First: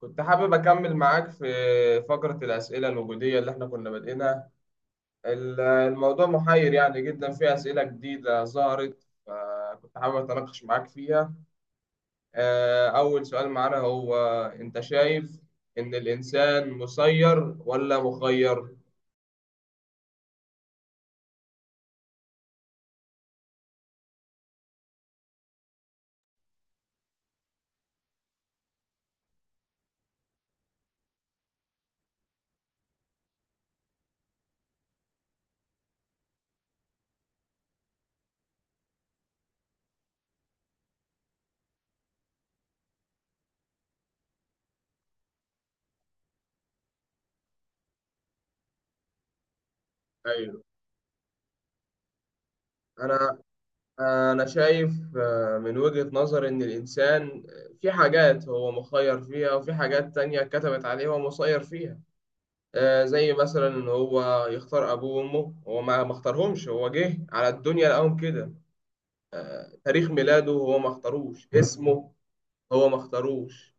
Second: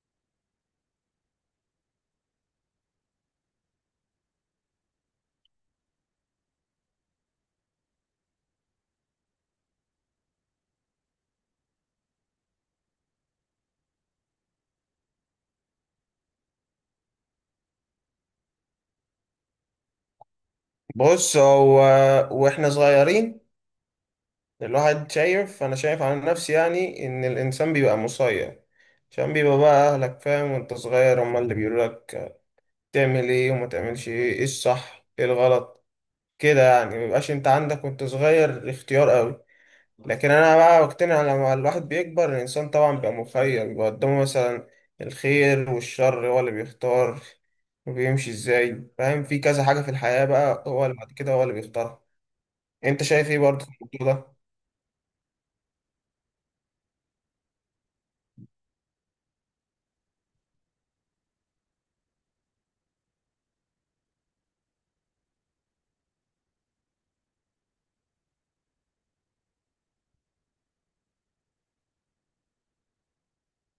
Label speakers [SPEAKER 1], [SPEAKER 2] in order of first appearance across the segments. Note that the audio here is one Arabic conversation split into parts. [SPEAKER 1] كنت حابب أكمل معاك في فقرة الأسئلة الوجودية اللي إحنا كنا بادئينها. الموضوع محير يعني جدا، في أسئلة جديدة ظهرت، فكنت حابب أتناقش معاك فيها. أول سؤال معانا هو، أنت شايف إن الإنسان مسير ولا مخير؟
[SPEAKER 2] بص هو، واحنا صغيرين، الواحد شايف، انا شايف على نفسي يعني ان الانسان بيبقى مسير، عشان بيبقى بقى اهلك فاهم وانت صغير هما اللي بيقولوا لك تعمل ايه وما تعملش ايه، ايه الصح ايه الغلط، كده يعني مبيبقاش انت عندك وانت صغير اختيار قوي. لكن انا بقى بقتنع لما الواحد بيكبر، الانسان طبعا بيبقى مخير، بيبقى قدامه مثلا الخير والشر هو اللي بيختار وبيمشي ازاي، فاهم، في كذا حاجة في الحياة
[SPEAKER 1] أيوه.
[SPEAKER 2] بقى هو اللي بعد كده هو اللي بيختارها. انت شايف
[SPEAKER 1] أنا
[SPEAKER 2] ايه برضه في الموضوع ده؟
[SPEAKER 1] أنا شايف من وجهة نظر إن الإنسان، في حاجات هو مخير فيها وفي حاجات تانية كتبت عليه هو مسير فيها. زي مثلا ان هو يختار ابوه وامه، هو ما اختارهمش، هو جه على الدنيا لقاهم كده. تاريخ ميلاده هو ما اختاروش، اسمه هو ما اختاروش.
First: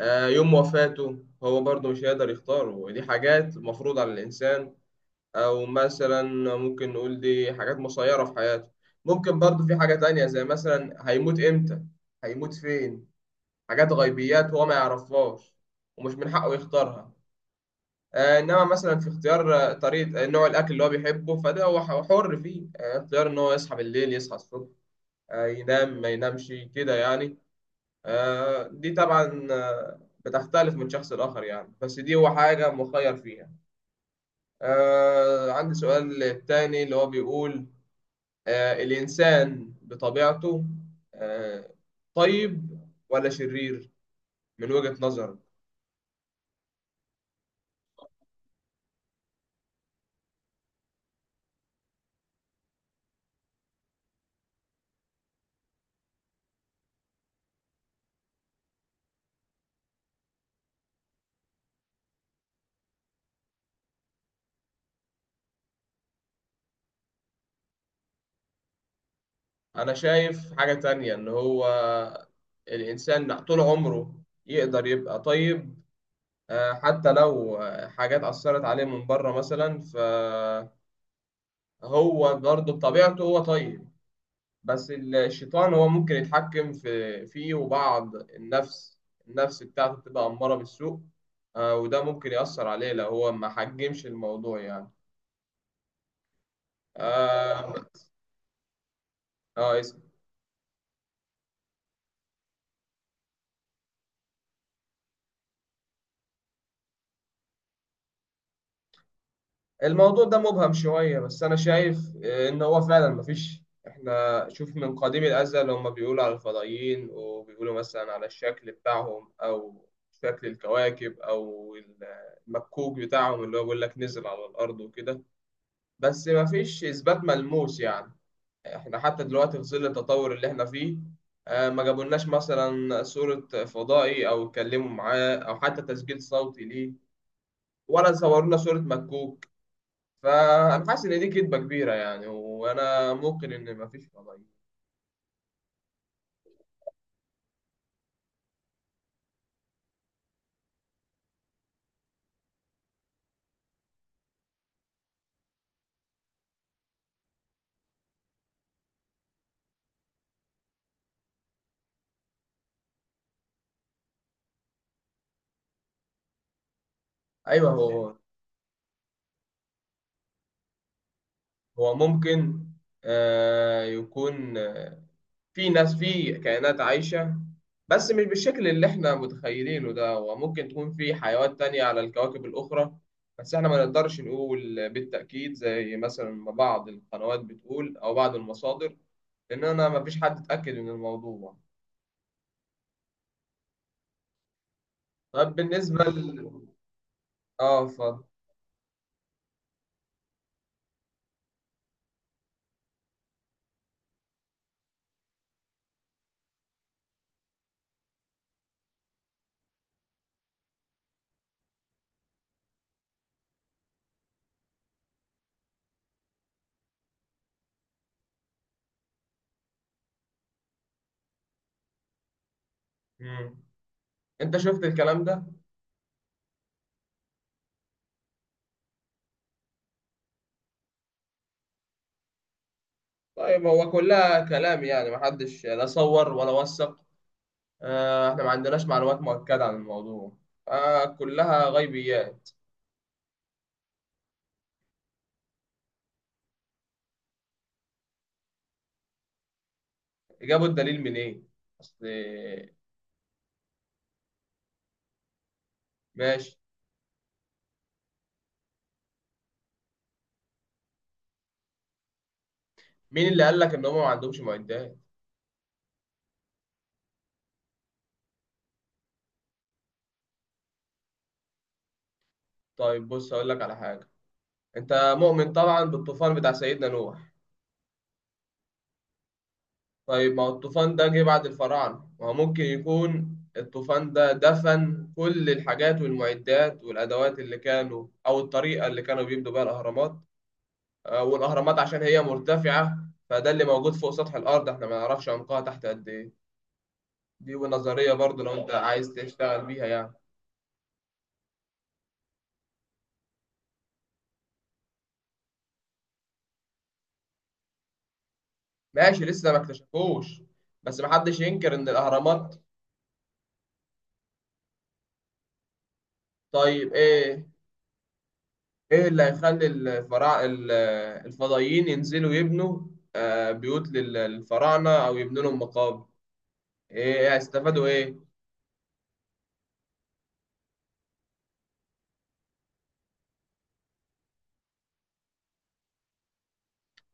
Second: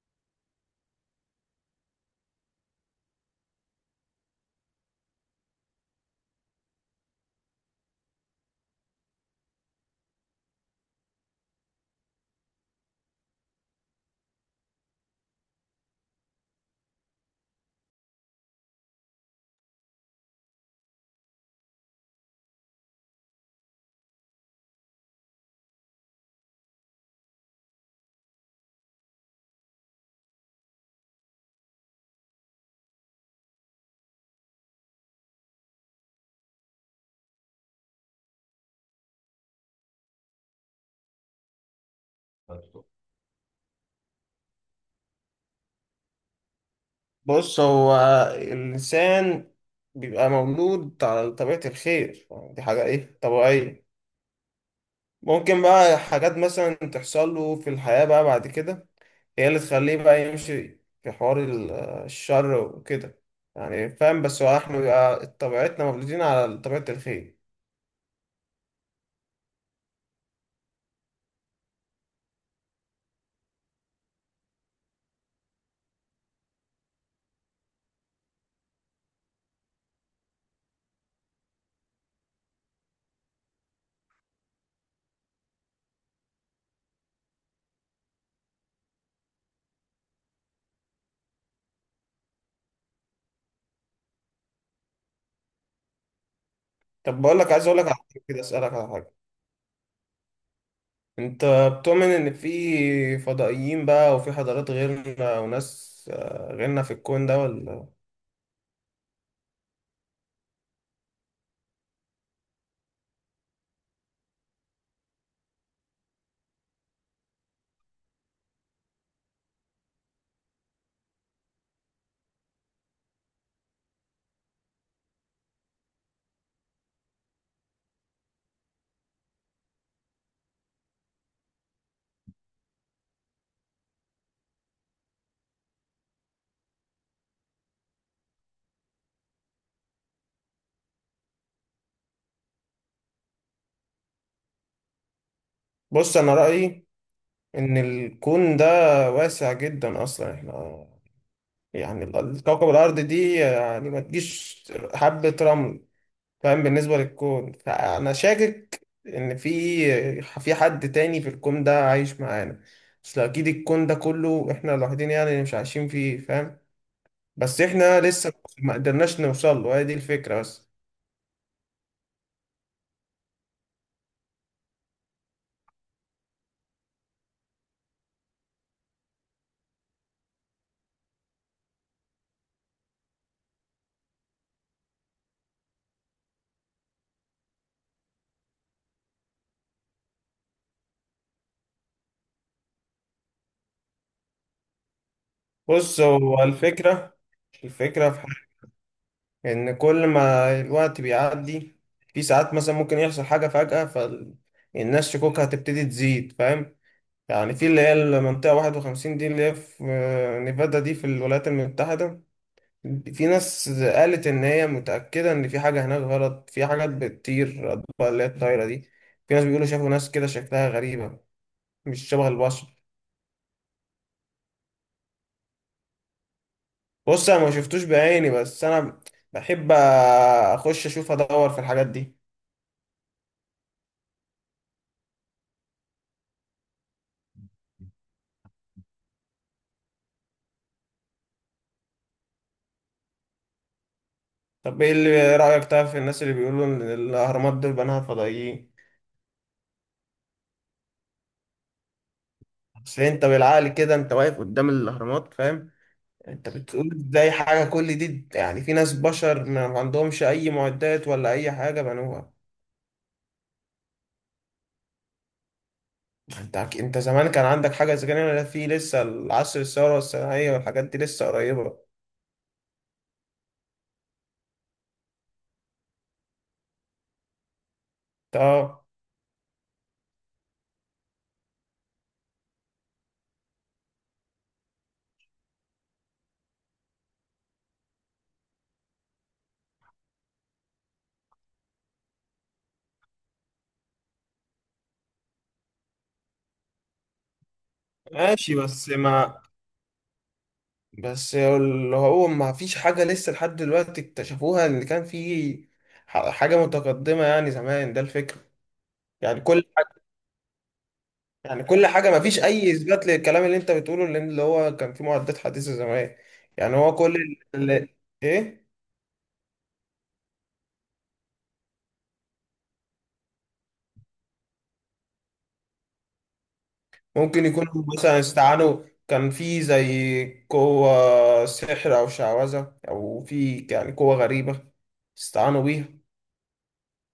[SPEAKER 1] يوم وفاته هو برضه مش هيقدر يختاره، ودي حاجات مفروض على الانسان. او مثلا، ممكن نقول دي حاجات مسيرة في حياته. ممكن برضه في حاجة تانية، زي مثلا هيموت امتى، هيموت فين، حاجات غيبيات هو ما يعرفهاش ومش من حقه يختارها. انما مثلا في اختيار طريقه، نوع الاكل اللي هو بيحبه، فده هو حر فيه. اختيار ان هو يصحى بالليل يصحى الصبح، ينام ما ينامش كده يعني. دي طبعا بتختلف من شخص لاخر يعني، بس دي هو حاجه مخير فيها. عندي سؤال تاني اللي هو بيقول، الانسان بطبيعته آه، طيب ولا شرير، من وجهة نظرك؟
[SPEAKER 2] بص، هو الإنسان بيبقى مولود على طبيعة الخير، يعني دي حاجة إيه، طبيعية. ممكن بقى حاجات مثلا تحصل له في الحياة بقى بعد كده هي اللي تخليه بقى يمشي في حوار الشر وكده، يعني فاهم، بس هو احنا بيبقى طبيعتنا مولودين على طبيعة الخير.
[SPEAKER 1] انا شايف حاجة تانية، ان هو الانسان طول عمره يقدر يبقى طيب، حتى لو حاجات اثرت عليه من بره مثلا، فهو برضه بطبيعته هو طيب. بس الشيطان هو ممكن يتحكم فيه، وبعض النفس، النفس بتاعته بتبقى أمارة بالسوء. وده ممكن يأثر عليه لو هو ما حجمش الموضوع يعني.
[SPEAKER 2] طب بقول لك، عايز
[SPEAKER 1] اه.
[SPEAKER 2] أقول لك على حاجة كده، أسألك على حاجة.
[SPEAKER 1] آه،
[SPEAKER 2] انت بتؤمن ان في فضائيين بقى وفي حضارات غيرنا وناس غيرنا في الكون ده ولا؟
[SPEAKER 1] الموضوع ده مبهم شوية، بس أنا شايف إن هو فعلا مفيش، إحنا شوف من قديم الأزل هما بيقولوا على الفضائيين، وبيقولوا مثلا على الشكل بتاعهم، أو شكل الكواكب، أو المكوك بتاعهم اللي هو بيقول لك نزل على الأرض وكده. بس مفيش إثبات ملموس يعني. إحنا حتى دلوقتي في ظل التطور اللي إحنا فيه، ما جابولناش مثلا صورة فضائي، أو اتكلموا معاه، أو حتى تسجيل صوتي ليه، ولا صورونا صورة مكوك. فانا حاسس ان دي كدبه كبيره يعني، وانا ممكن ان ما فيش فضائيين.
[SPEAKER 2] بص انا رأيي ان الكون ده واسع جدا، اصلا احنا يعني كوكب الارض دي يعني ما تجيش حبة رمل، فاهم، بالنسبة للكون، فانا شاكك ان في حد تاني في الكون ده عايش معانا. اصل اكيد الكون ده كله احنا لوحدين يعني اللي مش عايشين فيه، فاهم، بس
[SPEAKER 1] ايوه
[SPEAKER 2] احنا
[SPEAKER 1] هو.
[SPEAKER 2] لسه ما قدرناش نوصل له، هي دي الفكرة بس.
[SPEAKER 1] هو ممكن آه يكون في ناس، في كائنات عايشه، بس مش بالشكل اللي احنا متخيلينه ده، وممكن تكون في حيوانات تانية على الكواكب الاخرى. بس احنا ما نقدرش نقول بالتاكيد زي مثلا ما بعض القنوات بتقول، او بعض المصادر، لان انا ما فيش حد اتاكد من الموضوع. طب
[SPEAKER 2] بص،
[SPEAKER 1] بالنسبه
[SPEAKER 2] هو الفكرة،
[SPEAKER 1] اه،
[SPEAKER 2] الفكرة في
[SPEAKER 1] اتفضل.
[SPEAKER 2] حاجة، إن كل ما الوقت بيعدي في ساعات مثلا ممكن يحصل حاجة فجأة، فالناس شكوكها هتبتدي تزيد، فاهم. يعني في اللي هي المنطقة 51 دي، اللي هي في نيفادا دي، في الولايات المتحدة، في ناس قالت إن هي متأكدة إن في حاجة هناك غلط، في حاجات بتطير، أطباق اللي هي الطايرة دي. في ناس بيقولوا شافوا ناس كده شكلها غريبة، مش شبه البشر.
[SPEAKER 1] مم. انت شفت الكلام ده؟
[SPEAKER 2] بص انا ما شفتوش بعيني، بس انا بحب اخش اشوف ادور في الحاجات دي.
[SPEAKER 1] طيب هو كلها كلام يعني، محدش لا صور ولا وثق، احنا ما عندناش معلومات مؤكدة عن الموضوع، كلها غيبيات.
[SPEAKER 2] طب ايه اللي رايك طيب في الناس اللي بيقولوا ان الاهرامات دول بناها فضائيين؟
[SPEAKER 1] جابوا الدليل منين؟ اصل.
[SPEAKER 2] اصل انت بالعقل كده، انت واقف قدام الاهرامات، فاهم، انت
[SPEAKER 1] ماشي.
[SPEAKER 2] بتقول ازاي حاجه كل دي يعني في ناس بشر ما عندهمش اي معدات ولا اي حاجه بنوها؟
[SPEAKER 1] مين اللي قال لك ان هم ما عندهمش معدات؟
[SPEAKER 2] انت انت زمان كان عندك حاجه زي كده؟ في لسه العصر الثوره الصناعيه والحاجات دي لسه قريبه.
[SPEAKER 1] طيب بص اقول لك على حاجة، انت مؤمن طبعا بالطوفان بتاع سيدنا نوح.
[SPEAKER 2] طب
[SPEAKER 1] طيب ما هو الطوفان ده جه بعد الفراعنة، ما هو ممكن يكون الطوفان ده دفن كل الحاجات والمعدات والأدوات اللي كانوا، أو الطريقة اللي كانوا بيبنوا بيها الأهرامات. والاهرامات عشان هي مرتفعه، فده اللي موجود فوق سطح الارض، احنا ما نعرفش عمقها تحت قد ايه. دي ونظريه برضو لو
[SPEAKER 2] ماشي
[SPEAKER 1] انت
[SPEAKER 2] بس
[SPEAKER 1] عايز
[SPEAKER 2] ما،
[SPEAKER 1] تشتغل بيها يعني.
[SPEAKER 2] بس اللي هو ما فيش حاجة لسه لحد دلوقتي اكتشفوها اللي كان فيه حاجة متقدمة يعني زمان، ده الفكرة.
[SPEAKER 1] ماشي،
[SPEAKER 2] يعني
[SPEAKER 1] لسه ما
[SPEAKER 2] كل حاجة،
[SPEAKER 1] اكتشفوش، بس ما حدش
[SPEAKER 2] يعني
[SPEAKER 1] ينكر
[SPEAKER 2] كل
[SPEAKER 1] ان
[SPEAKER 2] حاجة ما فيش
[SPEAKER 1] الاهرامات.
[SPEAKER 2] أي إثبات للكلام اللي أنت بتقوله، لأن اللي هو كان فيه معدات حديثة زمان. يعني
[SPEAKER 1] طيب
[SPEAKER 2] هو كل
[SPEAKER 1] ايه،
[SPEAKER 2] ال- ال- إيه،
[SPEAKER 1] ايه اللي هيخلي الفضائيين ينزلوا يبنوا بيوت للفراعنه، او يبنوا لهم مقابر؟ إيه،
[SPEAKER 2] ممكن يكونوا
[SPEAKER 1] هيستفادوا
[SPEAKER 2] مثلا
[SPEAKER 1] ايه؟
[SPEAKER 2] استعانوا، كان فيه زي قوة سحر أو شعوذة أو في يعني قوة غريبة استعانوا بيها.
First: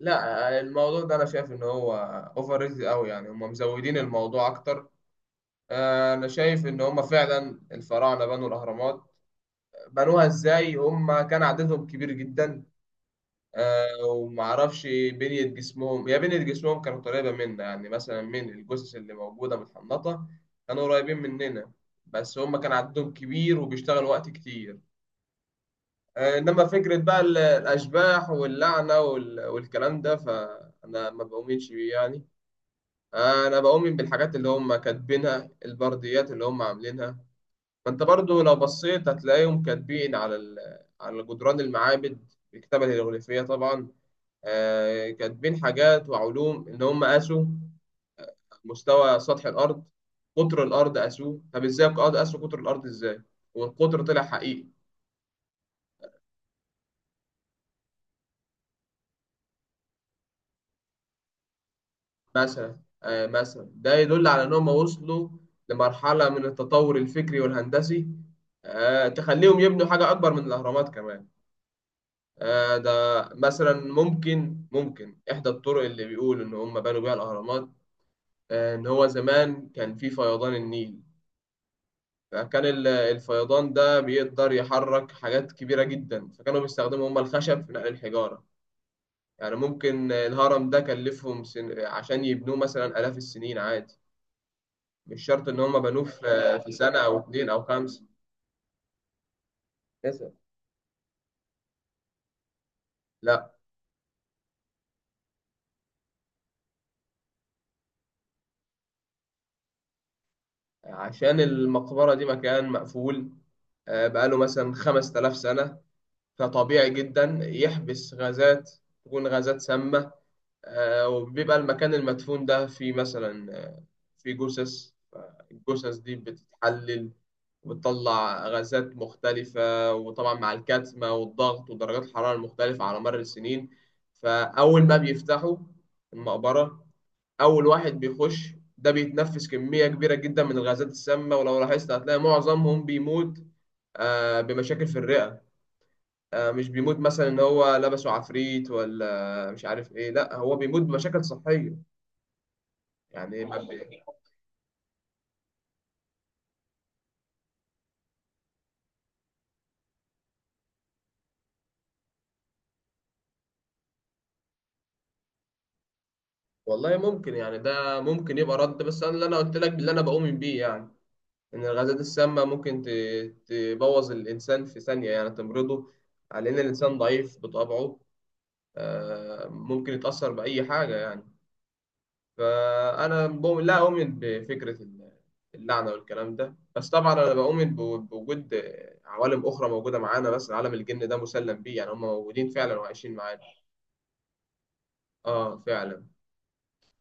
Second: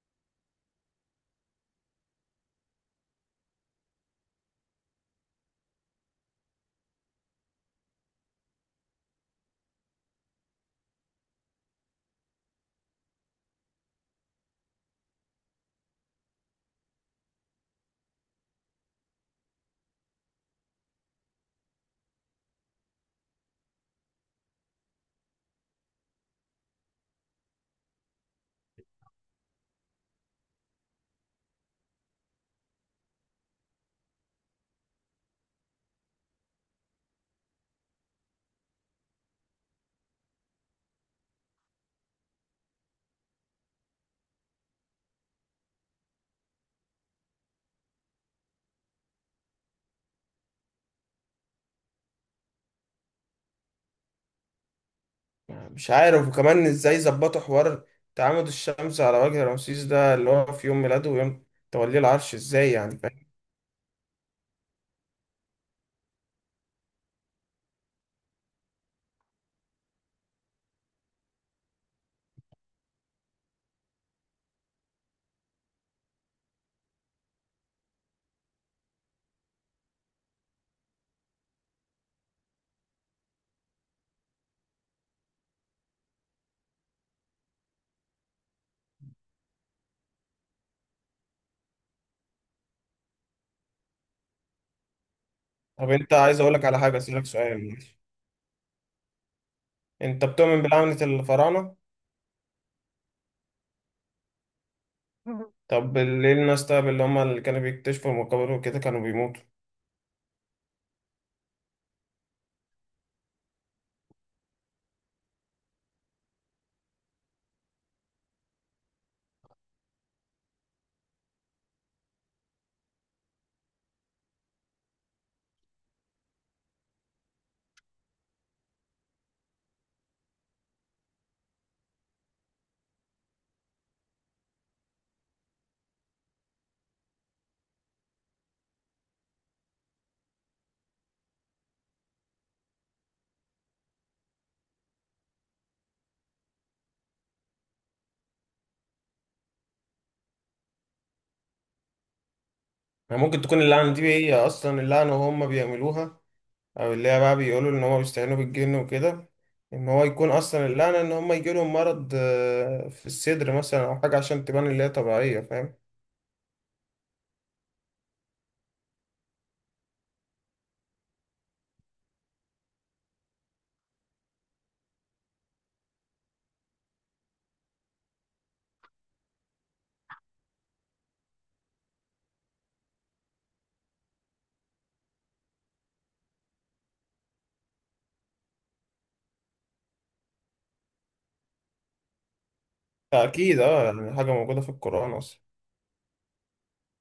[SPEAKER 1] لا الموضوع ده انا شايف ان هو، اوفر ريتد قوي يعني، هم مزودين الموضوع اكتر. انا شايف ان هم فعلا الفراعنه بنوا الاهرامات. بنوها ازاي؟ هم كان عددهم كبير جدا، ومعرفش بنيه جسمهم، هي بنيه جسمهم كانت قريبه منا يعني، مثلا من الجثث اللي موجوده متحنطه كانوا قريبين مننا، بس هم كان عددهم كبير وبيشتغلوا وقت كتير. انما فكره بقى الاشباح واللعنه والكلام ده، فانا ما بؤمنش بيه يعني. انا بؤمن بالحاجات اللي هم كاتبينها، البرديات اللي هم عاملينها. فانت برضو لو بصيت هتلاقيهم كاتبين على جدران المعابد، الكتابة الهيروغليفية طبعا. كاتبين حاجات وعلوم إن هم قاسوا مستوى سطح الأرض، قطر الأرض قاسوه، طب إزاي قاسوا قطر الأرض إزاي، والقطر طلع حقيقي.
[SPEAKER 2] يعني مش عارف، وكمان ازاي ظبطوا حوار تعامد الشمس على وجه رمسيس ده اللي هو في يوم ميلاده ويوم توليه العرش ازاي،
[SPEAKER 1] مثلا
[SPEAKER 2] يعني فاهم.
[SPEAKER 1] مثلا ده يدل على إن هم وصلوا لمرحلة من التطور الفكري والهندسي، تخليهم يبنوا حاجة أكبر من الأهرامات كمان. ده مثلا، ممكن إحدى الطرق اللي بيقول إن هم بنوا بيها الأهرامات، إن هو زمان كان في فيضان النيل. فكان الفيضان ده بيقدر يحرك حاجات كبيرة جدا، فكانوا بيستخدموا هم الخشب في نقل الحجارة. يعني ممكن الهرم ده كلفهم عشان يبنوه مثلا آلاف السنين عادي، مش شرط إن هم
[SPEAKER 2] طب
[SPEAKER 1] بنوه
[SPEAKER 2] انت عايز
[SPEAKER 1] في
[SPEAKER 2] اقولك
[SPEAKER 1] في
[SPEAKER 2] على حاجة،
[SPEAKER 1] سنة أو
[SPEAKER 2] اسألك
[SPEAKER 1] اتنين أو
[SPEAKER 2] سؤال،
[SPEAKER 1] خمسة.
[SPEAKER 2] انت
[SPEAKER 1] تسعة.
[SPEAKER 2] بتؤمن بلعنة الفراعنة؟
[SPEAKER 1] لا.
[SPEAKER 2] طب ليه الناس طيب اللي هم اللي كانوا بيكتشفوا المقابر وكده كانوا بيموتوا؟
[SPEAKER 1] عشان المقبرة دي مكان مقفول، بقاله مثلا 5000 سنة، فطبيعي جدا يحبس غازات، تكون غازات سامة. وبيبقى المكان المدفون ده في مثلا، في جثث، الجثث دي بتتحلل وبتطلع غازات مختلفة، وطبعا مع الكتمة والضغط ودرجات الحرارة المختلفة على مر السنين. فأول ما بيفتحوا المقبرة، أول واحد بيخش ده بيتنفس كمية كبيرة جدا من الغازات السامة، ولو لاحظت هتلاقي معظمهم بيموت بمشاكل في الرئة. مش بيموت مثلا ان هو لبسه عفريت ولا مش عارف ايه، لا هو بيموت بمشاكل صحية.
[SPEAKER 2] يعني ممكن
[SPEAKER 1] يعني ما
[SPEAKER 2] تكون اللعنة دي
[SPEAKER 1] بي...
[SPEAKER 2] هي اصلا اللعنة وهم بيعملوها، او اللي هي بقى بيقولوا ان هم بيستعينوا بالجن وكده، ان هو يكون اصلا اللعنة ان هم يجيلهم مرض في الصدر مثلا او حاجة، عشان تبان اللي هي طبيعية، فاهم.
[SPEAKER 1] والله ممكن يعني، ده ممكن يبقى رد، بس انا اللي انا قلت لك اللي انا بؤمن بيه يعني، ان الغازات السامة ممكن تبوظ الانسان في ثانية يعني، تمرضه، على ان الانسان ضعيف بطبعه. ممكن يتأثر بأي حاجة يعني. فأنا بؤمن لا أؤمن بفكرة اللعنة والكلام ده، بس طبعا أنا بؤمن بوجود عوالم أخرى موجودة معانا، بس عالم الجن ده مسلم بيه يعني، هم موجودين فعلا وعايشين معانا.
[SPEAKER 2] أكيد أه، يعني حاجة موجودة في القرآن أصلا.
[SPEAKER 1] آه فعلا.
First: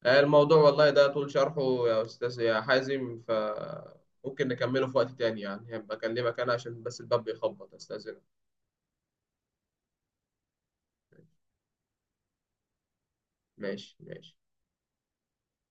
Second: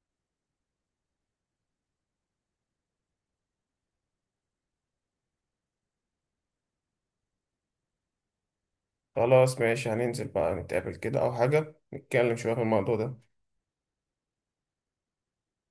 [SPEAKER 1] الموضوع والله ده طول شرحه يا أستاذ يا حازم، فممكن نكمله في وقت تاني يعني، هبقى أكلمك أنا عشان بس الباب بيخبط، أستاذنك.
[SPEAKER 2] خلاص ماشي، هننزل بقى نتقابل كده أو حاجة، نتكلم شوية في الموضوع ده.
[SPEAKER 1] ماشي ماشي.